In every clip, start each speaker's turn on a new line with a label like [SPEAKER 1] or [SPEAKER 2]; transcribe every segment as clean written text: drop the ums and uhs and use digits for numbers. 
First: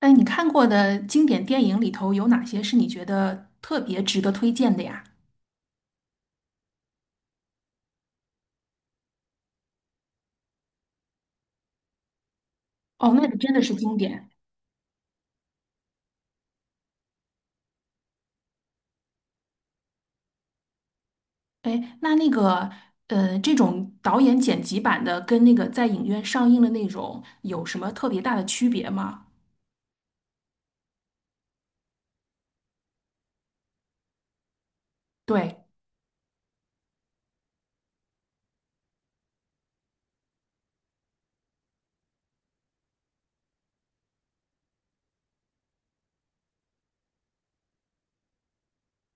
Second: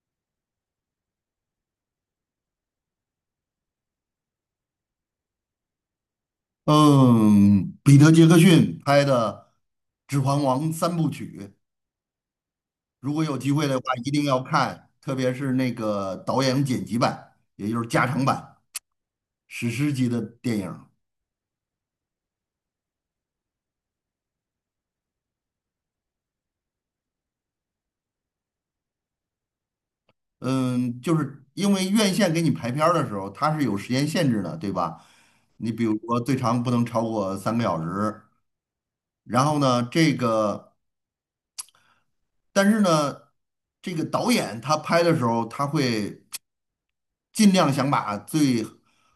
[SPEAKER 1] 哎，你看过的经典电影里头有哪些是你觉得特别值得推荐的呀？
[SPEAKER 2] 嗯，彼得·杰克逊拍的《指环王》三部曲，如
[SPEAKER 1] 哦，
[SPEAKER 2] 果
[SPEAKER 1] 那个
[SPEAKER 2] 有
[SPEAKER 1] 真
[SPEAKER 2] 机
[SPEAKER 1] 的
[SPEAKER 2] 会
[SPEAKER 1] 是
[SPEAKER 2] 的话，
[SPEAKER 1] 经
[SPEAKER 2] 一定
[SPEAKER 1] 典。
[SPEAKER 2] 要看，特别是那个导演剪辑版，也就是加长版，史诗级的电影。
[SPEAKER 1] 哎，那个，这种导演剪辑版的跟那个在影院上映的那种有什么特别大的区别吗？
[SPEAKER 2] 嗯，就是因为院线给你排片儿的时候，它是有时间限制的，对吧？
[SPEAKER 1] 对
[SPEAKER 2] 你比如说最长不能超过3个小时，然后呢，但是呢，这个导演他拍的时候，他会。尽量想把最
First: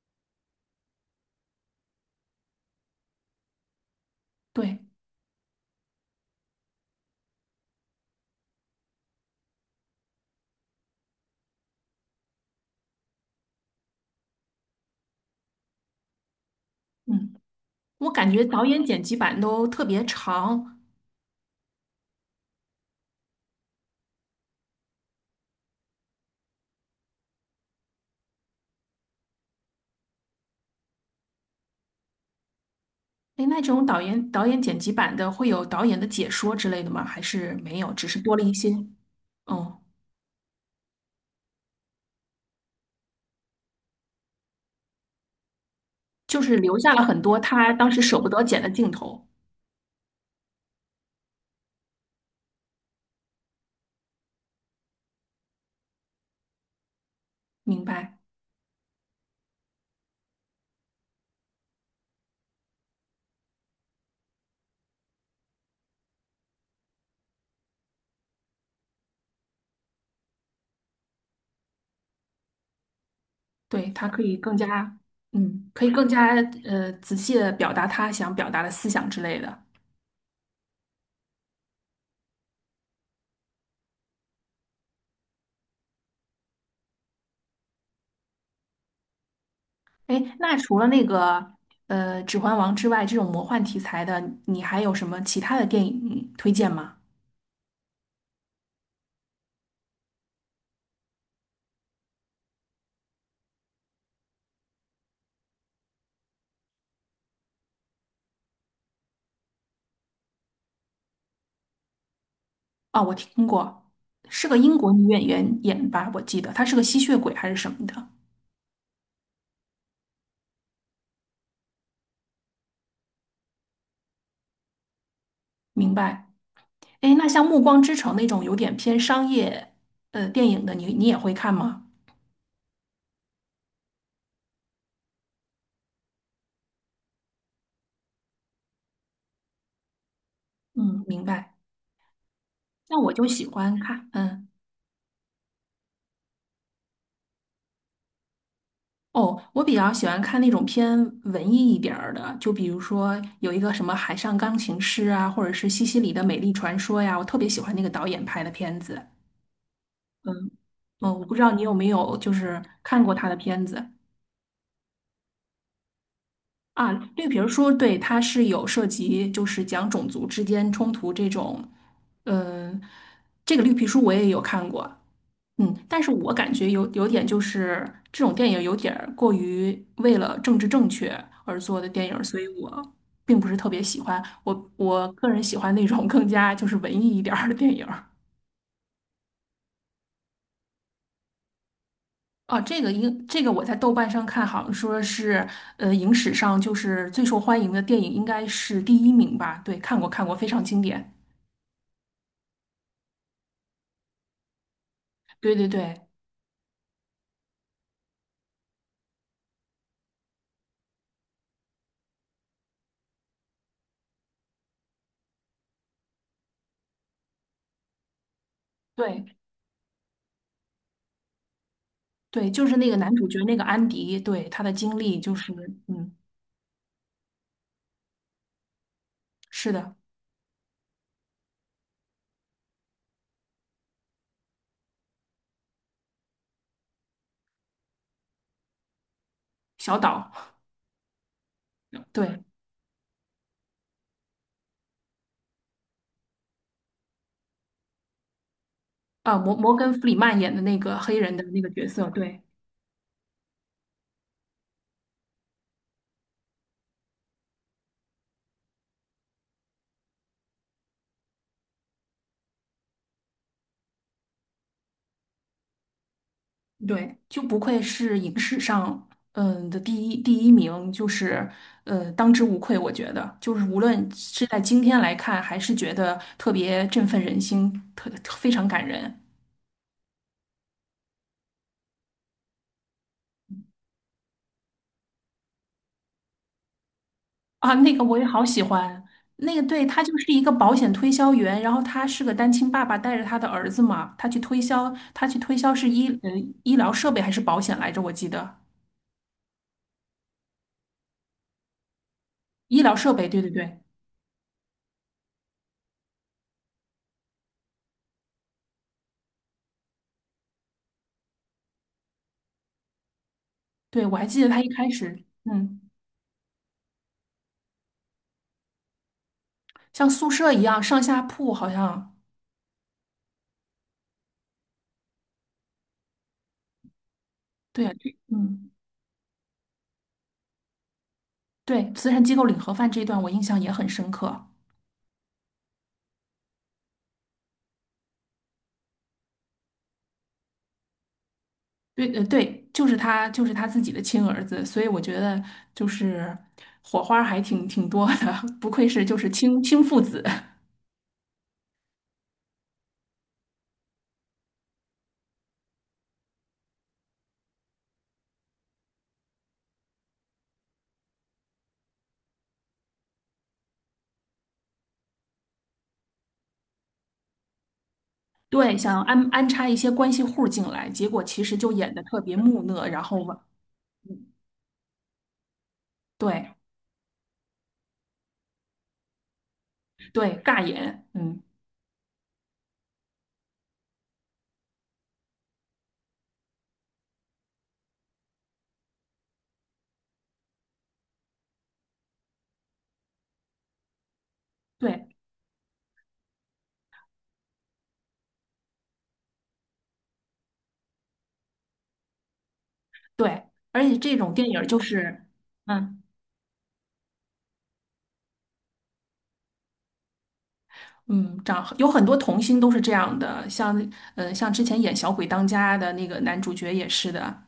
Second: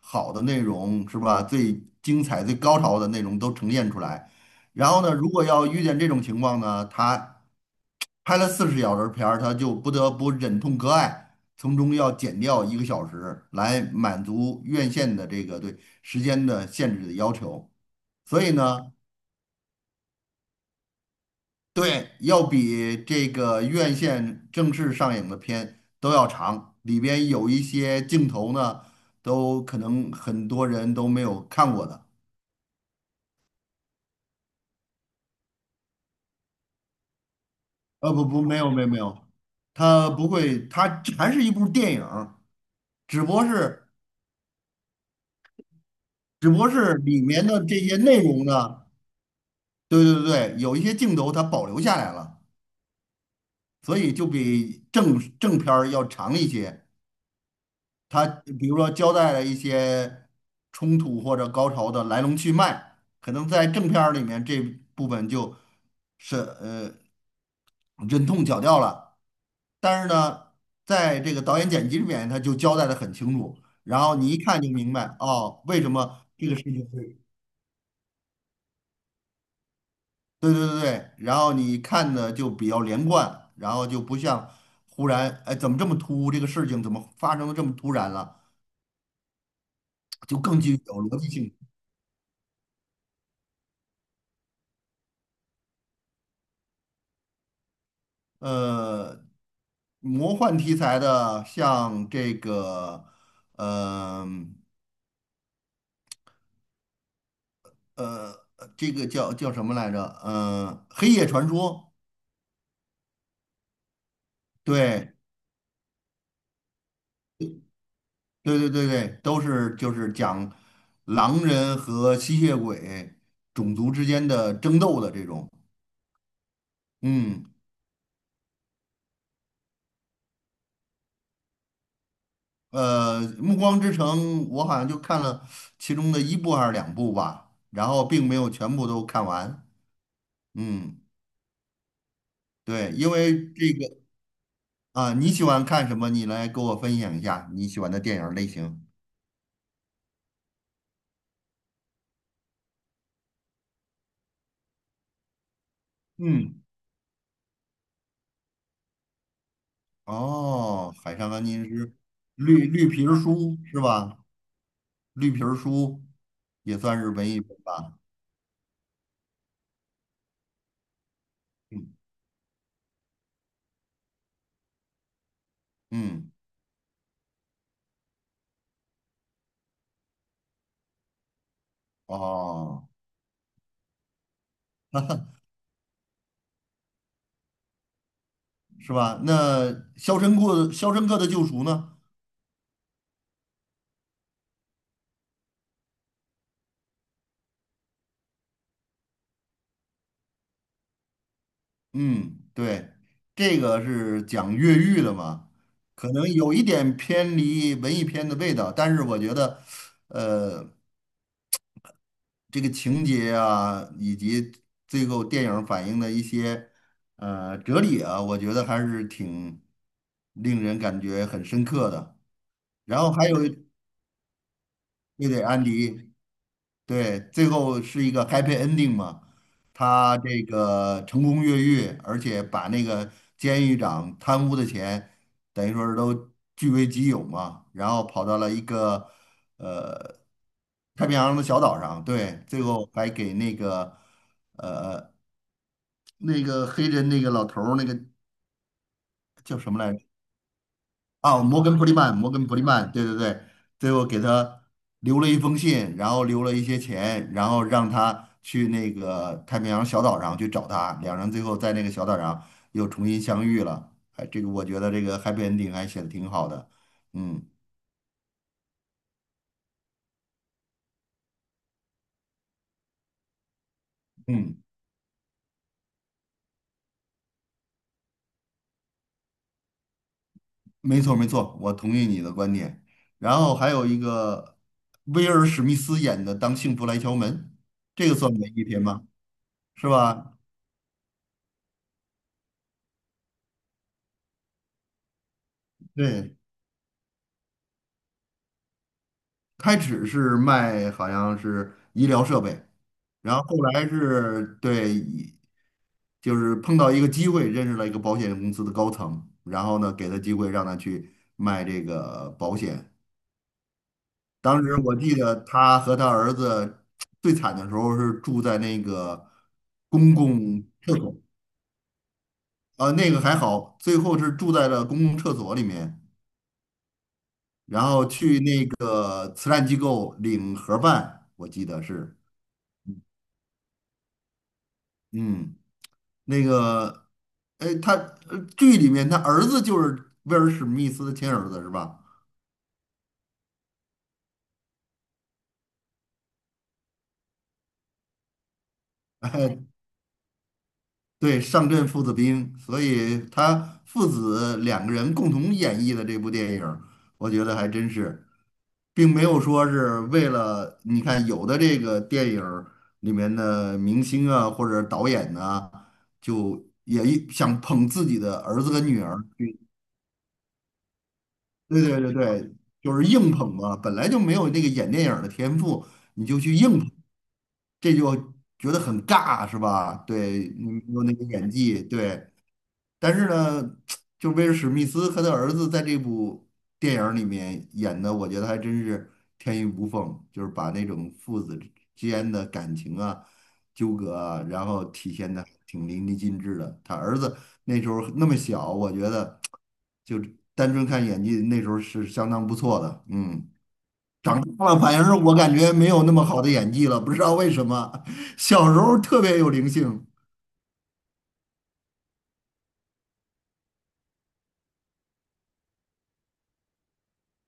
[SPEAKER 2] 好的内容是吧，最精彩、最高潮的内容都呈现出来。
[SPEAKER 1] 对，
[SPEAKER 2] 然后呢，如果要遇见这种情况呢，他拍了40小时片儿，他就不得不忍痛割爱，从中要减掉1个小时来满足院线的这个对时间的限制的要
[SPEAKER 1] 嗯，
[SPEAKER 2] 求。
[SPEAKER 1] 我感
[SPEAKER 2] 所
[SPEAKER 1] 觉
[SPEAKER 2] 以
[SPEAKER 1] 导
[SPEAKER 2] 呢，
[SPEAKER 1] 演剪辑版都特别长。
[SPEAKER 2] 对，要比这个院线正式上映的片都要长，里边有一些镜头呢，都可能很多人都没有看过的。
[SPEAKER 1] 哎，那这种导演剪辑版的会有导演的解说之类的吗？还是没有，只是
[SPEAKER 2] 不
[SPEAKER 1] 多
[SPEAKER 2] 不，
[SPEAKER 1] 了一
[SPEAKER 2] 没
[SPEAKER 1] 些，
[SPEAKER 2] 有没有没有，
[SPEAKER 1] 哦，
[SPEAKER 2] 它不会，它还是一部电影儿只不过是
[SPEAKER 1] 就是留下了很
[SPEAKER 2] 里
[SPEAKER 1] 多
[SPEAKER 2] 面的
[SPEAKER 1] 他
[SPEAKER 2] 这
[SPEAKER 1] 当
[SPEAKER 2] 些
[SPEAKER 1] 时舍
[SPEAKER 2] 内
[SPEAKER 1] 不得
[SPEAKER 2] 容
[SPEAKER 1] 剪的
[SPEAKER 2] 呢，
[SPEAKER 1] 镜头。
[SPEAKER 2] 对对对，有一些镜头它保留下来了，所以就比正片儿要长一些。
[SPEAKER 1] 明白。
[SPEAKER 2] 他比如说交代了一些冲突或者高潮的来龙去脉，可能在正片儿里面这部分就是呃忍痛绞掉了，但是呢，在这个导演剪辑里面他就交代的很清楚，
[SPEAKER 1] 对，
[SPEAKER 2] 然
[SPEAKER 1] 他
[SPEAKER 2] 后
[SPEAKER 1] 可
[SPEAKER 2] 你
[SPEAKER 1] 以
[SPEAKER 2] 一
[SPEAKER 1] 更
[SPEAKER 2] 看就明
[SPEAKER 1] 加，
[SPEAKER 2] 白哦，
[SPEAKER 1] 嗯，
[SPEAKER 2] 为
[SPEAKER 1] 可以
[SPEAKER 2] 什
[SPEAKER 1] 更
[SPEAKER 2] 么
[SPEAKER 1] 加
[SPEAKER 2] 这个事情
[SPEAKER 1] 仔
[SPEAKER 2] 会，
[SPEAKER 1] 细的表达他想表达的思想之类的。
[SPEAKER 2] 对对对对，然后你看的就比较连贯，然后就不像忽然哎怎么这么突兀，这个事情怎么发生的这么突然了，
[SPEAKER 1] 哎，
[SPEAKER 2] 就
[SPEAKER 1] 那
[SPEAKER 2] 更具
[SPEAKER 1] 除了
[SPEAKER 2] 有
[SPEAKER 1] 那
[SPEAKER 2] 逻辑
[SPEAKER 1] 个
[SPEAKER 2] 性。
[SPEAKER 1] 《指环王》之外，这种魔幻题材的，你还有什么其他的电影推荐吗？
[SPEAKER 2] 呃，魔幻题材的，像这个，嗯呃，这个叫什么来着？《黑夜传说》。
[SPEAKER 1] 哦，我听过，是个英国女
[SPEAKER 2] 对。
[SPEAKER 1] 演员演吧，我记得她是个吸血鬼还是什么的。
[SPEAKER 2] 对对对对都是就是讲狼人和吸血鬼种族之间的争斗的这种。
[SPEAKER 1] 明白。哎，那
[SPEAKER 2] 嗯，
[SPEAKER 1] 像《暮光之城》那种有点偏商业电影的，你也会看吗？
[SPEAKER 2] 《暮光之城》我好像就看了其中的一部还是两部吧，然后并没有全部都看完。嗯，
[SPEAKER 1] 嗯，明白。
[SPEAKER 2] 对，
[SPEAKER 1] 那
[SPEAKER 2] 因
[SPEAKER 1] 我就
[SPEAKER 2] 为
[SPEAKER 1] 喜
[SPEAKER 2] 这
[SPEAKER 1] 欢
[SPEAKER 2] 个。
[SPEAKER 1] 看，嗯。
[SPEAKER 2] 啊，你喜欢看什么？你来给我分享一下你喜欢的电影类型。
[SPEAKER 1] 哦，我比较喜欢看那种偏文艺一点儿的，就比如说有一个什么《海上钢琴师》啊，或者是《西西里的美丽
[SPEAKER 2] 嗯，
[SPEAKER 1] 传说》呀，我特别喜欢那个导演拍的片子。嗯
[SPEAKER 2] 哦，
[SPEAKER 1] 嗯，
[SPEAKER 2] 《海
[SPEAKER 1] 我
[SPEAKER 2] 上
[SPEAKER 1] 不知
[SPEAKER 2] 钢
[SPEAKER 1] 道你
[SPEAKER 2] 琴
[SPEAKER 1] 有
[SPEAKER 2] 师》
[SPEAKER 1] 没有就是
[SPEAKER 2] 绿绿
[SPEAKER 1] 看
[SPEAKER 2] 皮
[SPEAKER 1] 过
[SPEAKER 2] 儿
[SPEAKER 1] 他的
[SPEAKER 2] 书
[SPEAKER 1] 片
[SPEAKER 2] 是
[SPEAKER 1] 子
[SPEAKER 2] 吧？绿皮儿书也
[SPEAKER 1] 啊？
[SPEAKER 2] 算是
[SPEAKER 1] 绿
[SPEAKER 2] 文
[SPEAKER 1] 皮
[SPEAKER 2] 艺
[SPEAKER 1] 儿
[SPEAKER 2] 片
[SPEAKER 1] 书》对，
[SPEAKER 2] 吧。
[SPEAKER 1] 他是有涉及就是讲种族之间冲突这种，
[SPEAKER 2] 嗯
[SPEAKER 1] 嗯，这个绿皮书我也有看过。嗯，但是
[SPEAKER 2] 嗯，
[SPEAKER 1] 我感觉有点就是这种电影有点儿过于为了政治正确而做的电影儿，所以
[SPEAKER 2] 哦，
[SPEAKER 1] 我并不是特别喜欢。我个人喜欢那种更加就是文艺一点儿的电影儿。
[SPEAKER 2] 是吧？那《肖申克的救赎》呢？
[SPEAKER 1] 哦，这个应这个我在豆瓣上看，好像说是影史上就是最受欢迎的电影应该是第一名吧？对，看过看过，非常经典。
[SPEAKER 2] 嗯，对，这个是讲越狱的嘛，
[SPEAKER 1] 对对对
[SPEAKER 2] 可能有一点偏离文艺片的味道，但是我觉得，呃。这个情节啊，以及最后电影反映的一些哲理啊，我觉得还是
[SPEAKER 1] 对
[SPEAKER 2] 挺令人感觉很深刻的。
[SPEAKER 1] 对，就是那个
[SPEAKER 2] 然后
[SPEAKER 1] 男主
[SPEAKER 2] 还
[SPEAKER 1] 角
[SPEAKER 2] 有
[SPEAKER 1] 那个
[SPEAKER 2] 一，
[SPEAKER 1] 安迪，对，他的经历
[SPEAKER 2] 对
[SPEAKER 1] 就
[SPEAKER 2] 对，
[SPEAKER 1] 是
[SPEAKER 2] 安迪，
[SPEAKER 1] 嗯，
[SPEAKER 2] 对，最后是一个 happy ending 嘛，
[SPEAKER 1] 是的，
[SPEAKER 2] 他这个成功越狱，而且把那个监狱长贪污的钱，等于说是都据为己有嘛，然后跑到了一个
[SPEAKER 1] 小岛，
[SPEAKER 2] 太平洋的小岛上，对，
[SPEAKER 1] 对。
[SPEAKER 2] 最后还给那个。那个黑人那个老头儿，那个
[SPEAKER 1] 啊，摩
[SPEAKER 2] 叫什
[SPEAKER 1] 摩
[SPEAKER 2] 么
[SPEAKER 1] 根·
[SPEAKER 2] 来着？
[SPEAKER 1] 弗里曼演的那个黑人
[SPEAKER 2] 啊，
[SPEAKER 1] 的那
[SPEAKER 2] 摩
[SPEAKER 1] 个
[SPEAKER 2] 根普
[SPEAKER 1] 角
[SPEAKER 2] 里
[SPEAKER 1] 色，
[SPEAKER 2] 曼，摩
[SPEAKER 1] 对
[SPEAKER 2] 根普里曼，对对对，最后给他留了一封信，然后留了一些钱，然后让他去那个太平洋小岛上去找他，两人最后在那个小岛上又重新相遇了。哎，这个我觉得这个 happy ending 还写的挺好的。
[SPEAKER 1] 对，就
[SPEAKER 2] 嗯
[SPEAKER 1] 不愧是影史上的第一名，就是当之无愧，我觉得就是无论是
[SPEAKER 2] 嗯，
[SPEAKER 1] 在今天来看，还是觉得特别振奋人心，非常感人
[SPEAKER 2] 没错没错，我同意你的观点。然后还有一个威尔史密斯演的《当幸福来敲门》，
[SPEAKER 1] 啊。那个
[SPEAKER 2] 这个
[SPEAKER 1] 我也
[SPEAKER 2] 算
[SPEAKER 1] 好
[SPEAKER 2] 文
[SPEAKER 1] 喜
[SPEAKER 2] 艺片吗？
[SPEAKER 1] 欢，那个对
[SPEAKER 2] 是
[SPEAKER 1] 他就是
[SPEAKER 2] 吧？
[SPEAKER 1] 一个保险推销员，然后他是个单亲爸爸带着他的儿子嘛，他去推销，他去推销是
[SPEAKER 2] 对，
[SPEAKER 1] 医疗设备还是保险来着？我记得
[SPEAKER 2] 开始是卖好像是医疗设备，
[SPEAKER 1] 医疗设备，
[SPEAKER 2] 然
[SPEAKER 1] 对
[SPEAKER 2] 后
[SPEAKER 1] 对
[SPEAKER 2] 后
[SPEAKER 1] 对。
[SPEAKER 2] 来是对，就是碰到一个机会，认识了一个保险公司的高层，然后呢给他机会让他去卖这个保险。
[SPEAKER 1] 对，我还记得他
[SPEAKER 2] 当
[SPEAKER 1] 一
[SPEAKER 2] 时
[SPEAKER 1] 开
[SPEAKER 2] 我记
[SPEAKER 1] 始，
[SPEAKER 2] 得他
[SPEAKER 1] 嗯，
[SPEAKER 2] 和他儿子最惨的时候是住在那个
[SPEAKER 1] 像
[SPEAKER 2] 公
[SPEAKER 1] 宿舍一
[SPEAKER 2] 共
[SPEAKER 1] 样
[SPEAKER 2] 厕
[SPEAKER 1] 上
[SPEAKER 2] 所，
[SPEAKER 1] 下铺，好像，
[SPEAKER 2] 那个还好，最后是住在了公共厕所里面，然
[SPEAKER 1] 对啊
[SPEAKER 2] 后去那个慈善机构领盒饭，我记得
[SPEAKER 1] 对，慈
[SPEAKER 2] 是，
[SPEAKER 1] 善机构领盒饭这一段我印象也很深刻。
[SPEAKER 2] 嗯。那个，哎，他剧里面他儿子就是威尔史密斯的亲儿子是吧？
[SPEAKER 1] 对，对，就是他，就是他自己的亲儿子，所以我觉得就是火花还挺多的，不愧是就是
[SPEAKER 2] 哎，
[SPEAKER 1] 亲父子。
[SPEAKER 2] 对，上阵父子兵，所以他父子两个人共同演绎的这部电影儿我觉得还真是，并没有说是为了你看有的这个电影儿里面的明星啊或者导演呐、就也一想捧自己的 儿子
[SPEAKER 1] 对，
[SPEAKER 2] 跟
[SPEAKER 1] 想要
[SPEAKER 2] 女儿，
[SPEAKER 1] 安插一些关系户进来，结果其实就
[SPEAKER 2] 对
[SPEAKER 1] 演
[SPEAKER 2] 对
[SPEAKER 1] 的
[SPEAKER 2] 对
[SPEAKER 1] 特别
[SPEAKER 2] 对，
[SPEAKER 1] 木讷，
[SPEAKER 2] 就
[SPEAKER 1] 然
[SPEAKER 2] 是
[SPEAKER 1] 后
[SPEAKER 2] 硬
[SPEAKER 1] 嘛，
[SPEAKER 2] 捧嘛，本来就没有那个演电影儿的天赋，你就
[SPEAKER 1] 对
[SPEAKER 2] 去硬捧，这就觉得很尬，是吧？
[SPEAKER 1] 对，
[SPEAKER 2] 对，
[SPEAKER 1] 尬
[SPEAKER 2] 你没有
[SPEAKER 1] 演，
[SPEAKER 2] 那个
[SPEAKER 1] 嗯，
[SPEAKER 2] 演技，对，但是呢，就威尔史密斯和他儿子在这部电影儿里面演的，我觉得还真是天衣无缝，就是把那种父子之间的感情啊、纠葛啊，然后
[SPEAKER 1] 对
[SPEAKER 2] 体现的挺淋漓尽致的。他儿子那时候那么小，我觉得就单纯看演技，那时候是相当不错的。
[SPEAKER 1] 对，
[SPEAKER 2] 嗯，
[SPEAKER 1] 而且这种电影儿
[SPEAKER 2] 看
[SPEAKER 1] 就
[SPEAKER 2] 了反是
[SPEAKER 1] 是，
[SPEAKER 2] 我感觉没
[SPEAKER 1] 嗯。
[SPEAKER 2] 有那么好的演技了，不知道为什么，小时候特别有灵性
[SPEAKER 1] 嗯，长有很多童星都是这样的，像之前演《小鬼当家》的那个男主角也是的，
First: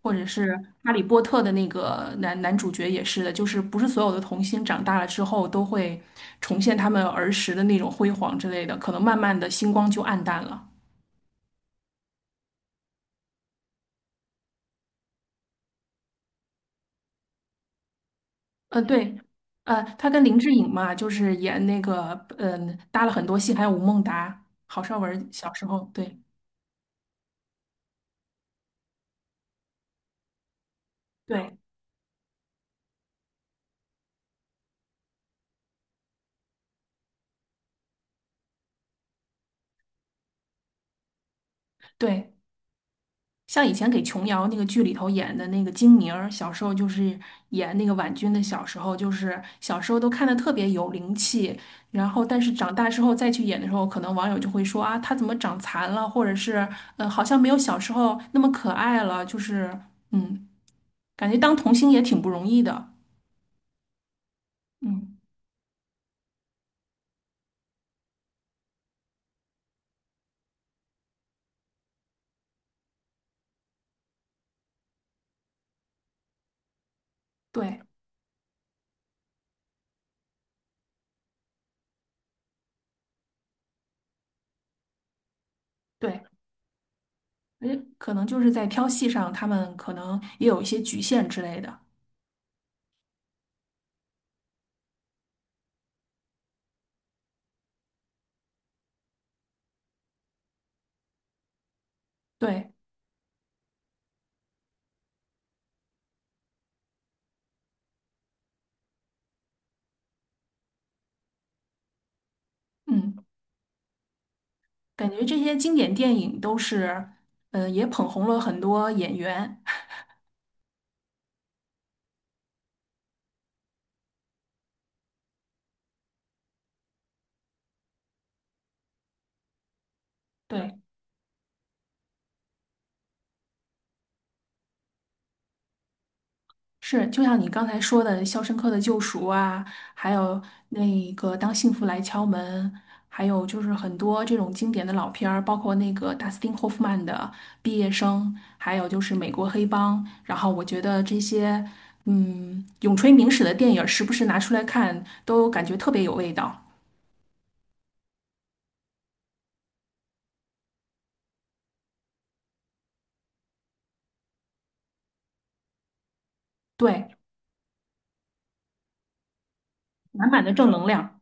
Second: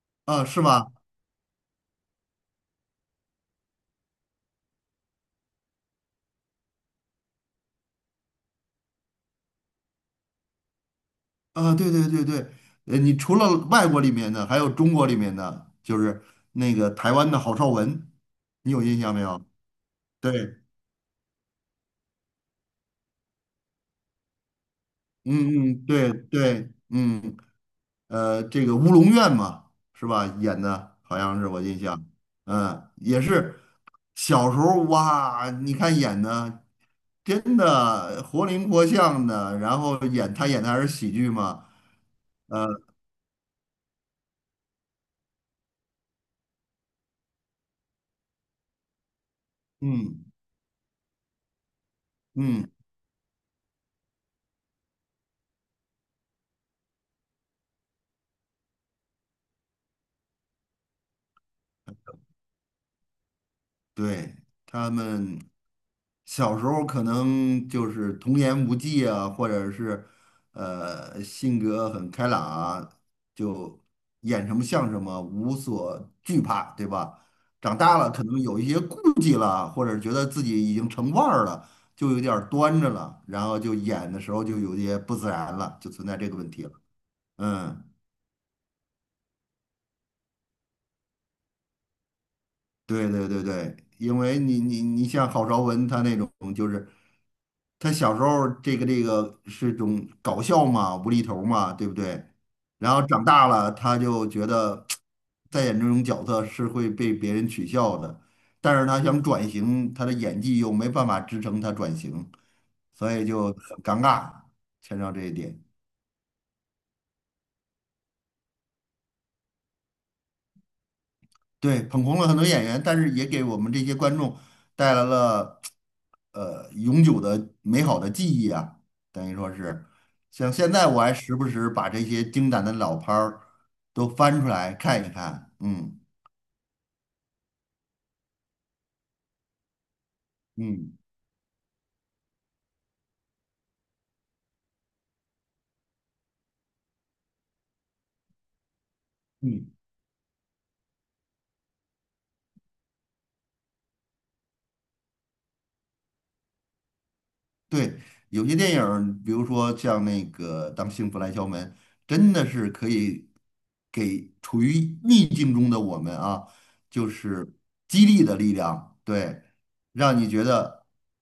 [SPEAKER 1] 或者
[SPEAKER 2] 啊，
[SPEAKER 1] 是
[SPEAKER 2] 是吧？
[SPEAKER 1] 《哈利波特》的那个男主角也是的，就是不是所有的童星长大了之后都会重现他们儿时的那种辉煌之类的，可能慢慢的星光就暗淡了。
[SPEAKER 2] 啊，对对对对，你除了外国里面的，还有中国里面的，就是那个台湾的郝邵文，你有印象
[SPEAKER 1] 对，
[SPEAKER 2] 没有？
[SPEAKER 1] 他跟林志
[SPEAKER 2] 对，
[SPEAKER 1] 颖嘛，就是演那个搭了很多戏，还有吴孟达、郝邵文小时
[SPEAKER 2] 嗯嗯，
[SPEAKER 1] 候，
[SPEAKER 2] 对
[SPEAKER 1] 对
[SPEAKER 2] 对，这个《乌龙院》嘛，是吧？演的好像是
[SPEAKER 1] 对
[SPEAKER 2] 我印象，嗯，也是小时候哇，你看演的真的活灵活现的，然后他演的还是喜剧嘛，
[SPEAKER 1] 对。像以前给琼瑶那个剧里头演的那个金明儿，小时候就是演那个婉君的小时候，就是小时候都
[SPEAKER 2] 嗯
[SPEAKER 1] 看的特别有灵气，然后但是
[SPEAKER 2] 嗯，
[SPEAKER 1] 长大之后再去演的时候，可能网友就会说啊，她怎么长残了，或者是好像没有小时候那么可爱了，就是嗯，感觉当童星也挺不容易的，
[SPEAKER 2] 对他
[SPEAKER 1] 嗯，
[SPEAKER 2] 们。小时候可能就是童言无忌啊，或者是性格很开朗啊，就演什么像什么，无所惧怕，对吧？长
[SPEAKER 1] 对
[SPEAKER 2] 大了可能有一些顾忌了，或者觉得自己已经成腕儿了，就有点儿端着了，然后就演的时候就有些不自然了，就存在
[SPEAKER 1] 对，
[SPEAKER 2] 这个问题了。
[SPEAKER 1] 而且
[SPEAKER 2] 嗯，
[SPEAKER 1] 可能就是在挑戏上，他们可能也有一些局限之类的，
[SPEAKER 2] 对对对对，因为你像郝邵文他那种，就是他小时候这个是种搞笑嘛，无厘头嘛，对不对？
[SPEAKER 1] 对，
[SPEAKER 2] 然后长大了，他就觉得再演这种角色是会被别人取笑的，但是他想转型，他的演技又没办法支撑他转型，所
[SPEAKER 1] 嗯。
[SPEAKER 2] 以就很尴尬，牵扯
[SPEAKER 1] 感
[SPEAKER 2] 到这
[SPEAKER 1] 觉
[SPEAKER 2] 一
[SPEAKER 1] 这些
[SPEAKER 2] 点。
[SPEAKER 1] 经典电影都是，也捧红了很多演员。
[SPEAKER 2] 对，捧红了很多演员，但是也给我们这些观众带来了永久的美好的记忆啊，等于说是，像现
[SPEAKER 1] 对，
[SPEAKER 2] 在我还时不时把这些经典的老片儿都翻出来看一看，嗯
[SPEAKER 1] 是，就像你刚才说的《肖申克的救赎》啊，还有
[SPEAKER 2] 嗯
[SPEAKER 1] 那个《当幸福来敲门》，还有就是很多这种经典的老片儿，包括那个达斯汀·霍夫曼的《毕业生》，还有就是《美国黑
[SPEAKER 2] 嗯。
[SPEAKER 1] 帮》。然后我觉得这些，永垂名史的电影，时不时拿出来看，都感觉特别有味道。
[SPEAKER 2] 对，有些电影儿比如说像那个《当幸福来敲门》，真的是可以给处于逆境中的我们啊，
[SPEAKER 1] 对，
[SPEAKER 2] 就是激励的力量，对，让
[SPEAKER 1] 满
[SPEAKER 2] 你
[SPEAKER 1] 满
[SPEAKER 2] 觉
[SPEAKER 1] 的正
[SPEAKER 2] 得
[SPEAKER 1] 能量。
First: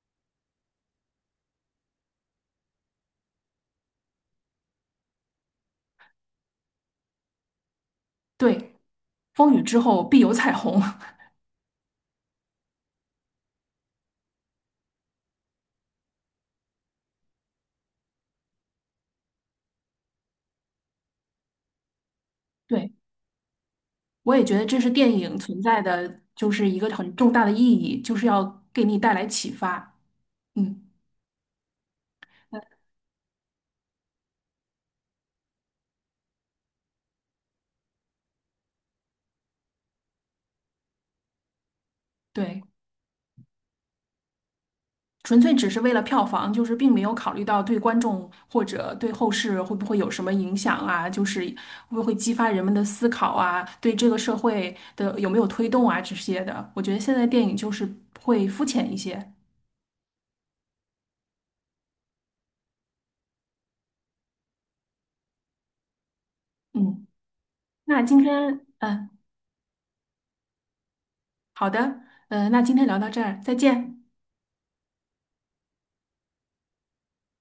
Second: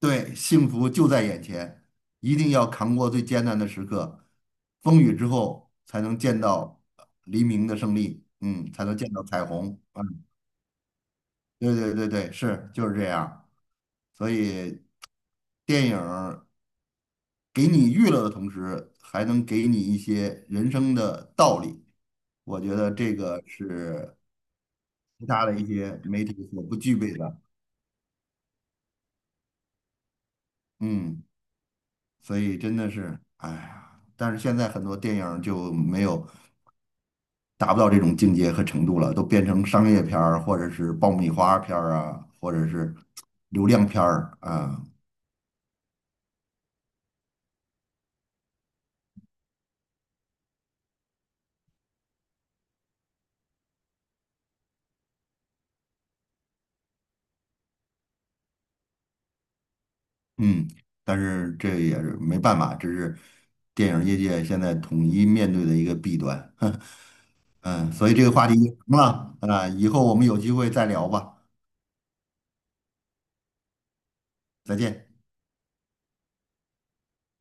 [SPEAKER 2] 对幸福就在眼前，一定要扛过最艰难的时刻，风雨之后才能见到黎明的胜利，嗯，
[SPEAKER 1] 对，
[SPEAKER 2] 才能见到彩
[SPEAKER 1] 风雨之
[SPEAKER 2] 虹。
[SPEAKER 1] 后必
[SPEAKER 2] 嗯，
[SPEAKER 1] 有彩虹。
[SPEAKER 2] 对对对对，是就是这样。所以电影儿给你娱乐的同时，还能给你一些人生的道理。我觉得
[SPEAKER 1] 对，
[SPEAKER 2] 这个是
[SPEAKER 1] 我也觉得这是电
[SPEAKER 2] 其
[SPEAKER 1] 影
[SPEAKER 2] 他的
[SPEAKER 1] 存
[SPEAKER 2] 一
[SPEAKER 1] 在
[SPEAKER 2] 些
[SPEAKER 1] 的，
[SPEAKER 2] 媒体
[SPEAKER 1] 就
[SPEAKER 2] 所
[SPEAKER 1] 是
[SPEAKER 2] 不
[SPEAKER 1] 一个
[SPEAKER 2] 具备
[SPEAKER 1] 很重
[SPEAKER 2] 的。
[SPEAKER 1] 大的意义，就是要给你带来启发。嗯，
[SPEAKER 2] 嗯，所以
[SPEAKER 1] 呃
[SPEAKER 2] 真的是，哎呀，但是现在很多电影儿就没有达不到这种境界和程度了，都变成商业片儿，或者是爆米花片儿啊，或
[SPEAKER 1] 对，
[SPEAKER 2] 者是流量片儿啊。
[SPEAKER 1] 纯粹只是为了票房，就是并没有考虑到对观众或者对后世会不会有什么影响啊，就是会不会激发人们的思考啊，对这个社会的有没有推动啊这些的。我觉得现在电影就是会肤浅一些。
[SPEAKER 2] 嗯，但是这也是没办法，这是电影业界现在统一面对的一个弊端。
[SPEAKER 1] 嗯，
[SPEAKER 2] 嗯，
[SPEAKER 1] 那
[SPEAKER 2] 所以
[SPEAKER 1] 今
[SPEAKER 2] 这个话题
[SPEAKER 1] 天，
[SPEAKER 2] 什么
[SPEAKER 1] 嗯，
[SPEAKER 2] 了？啊，以后我们有机会再聊吧，
[SPEAKER 1] 好的，那今天聊到这儿，再见。
[SPEAKER 2] 再见。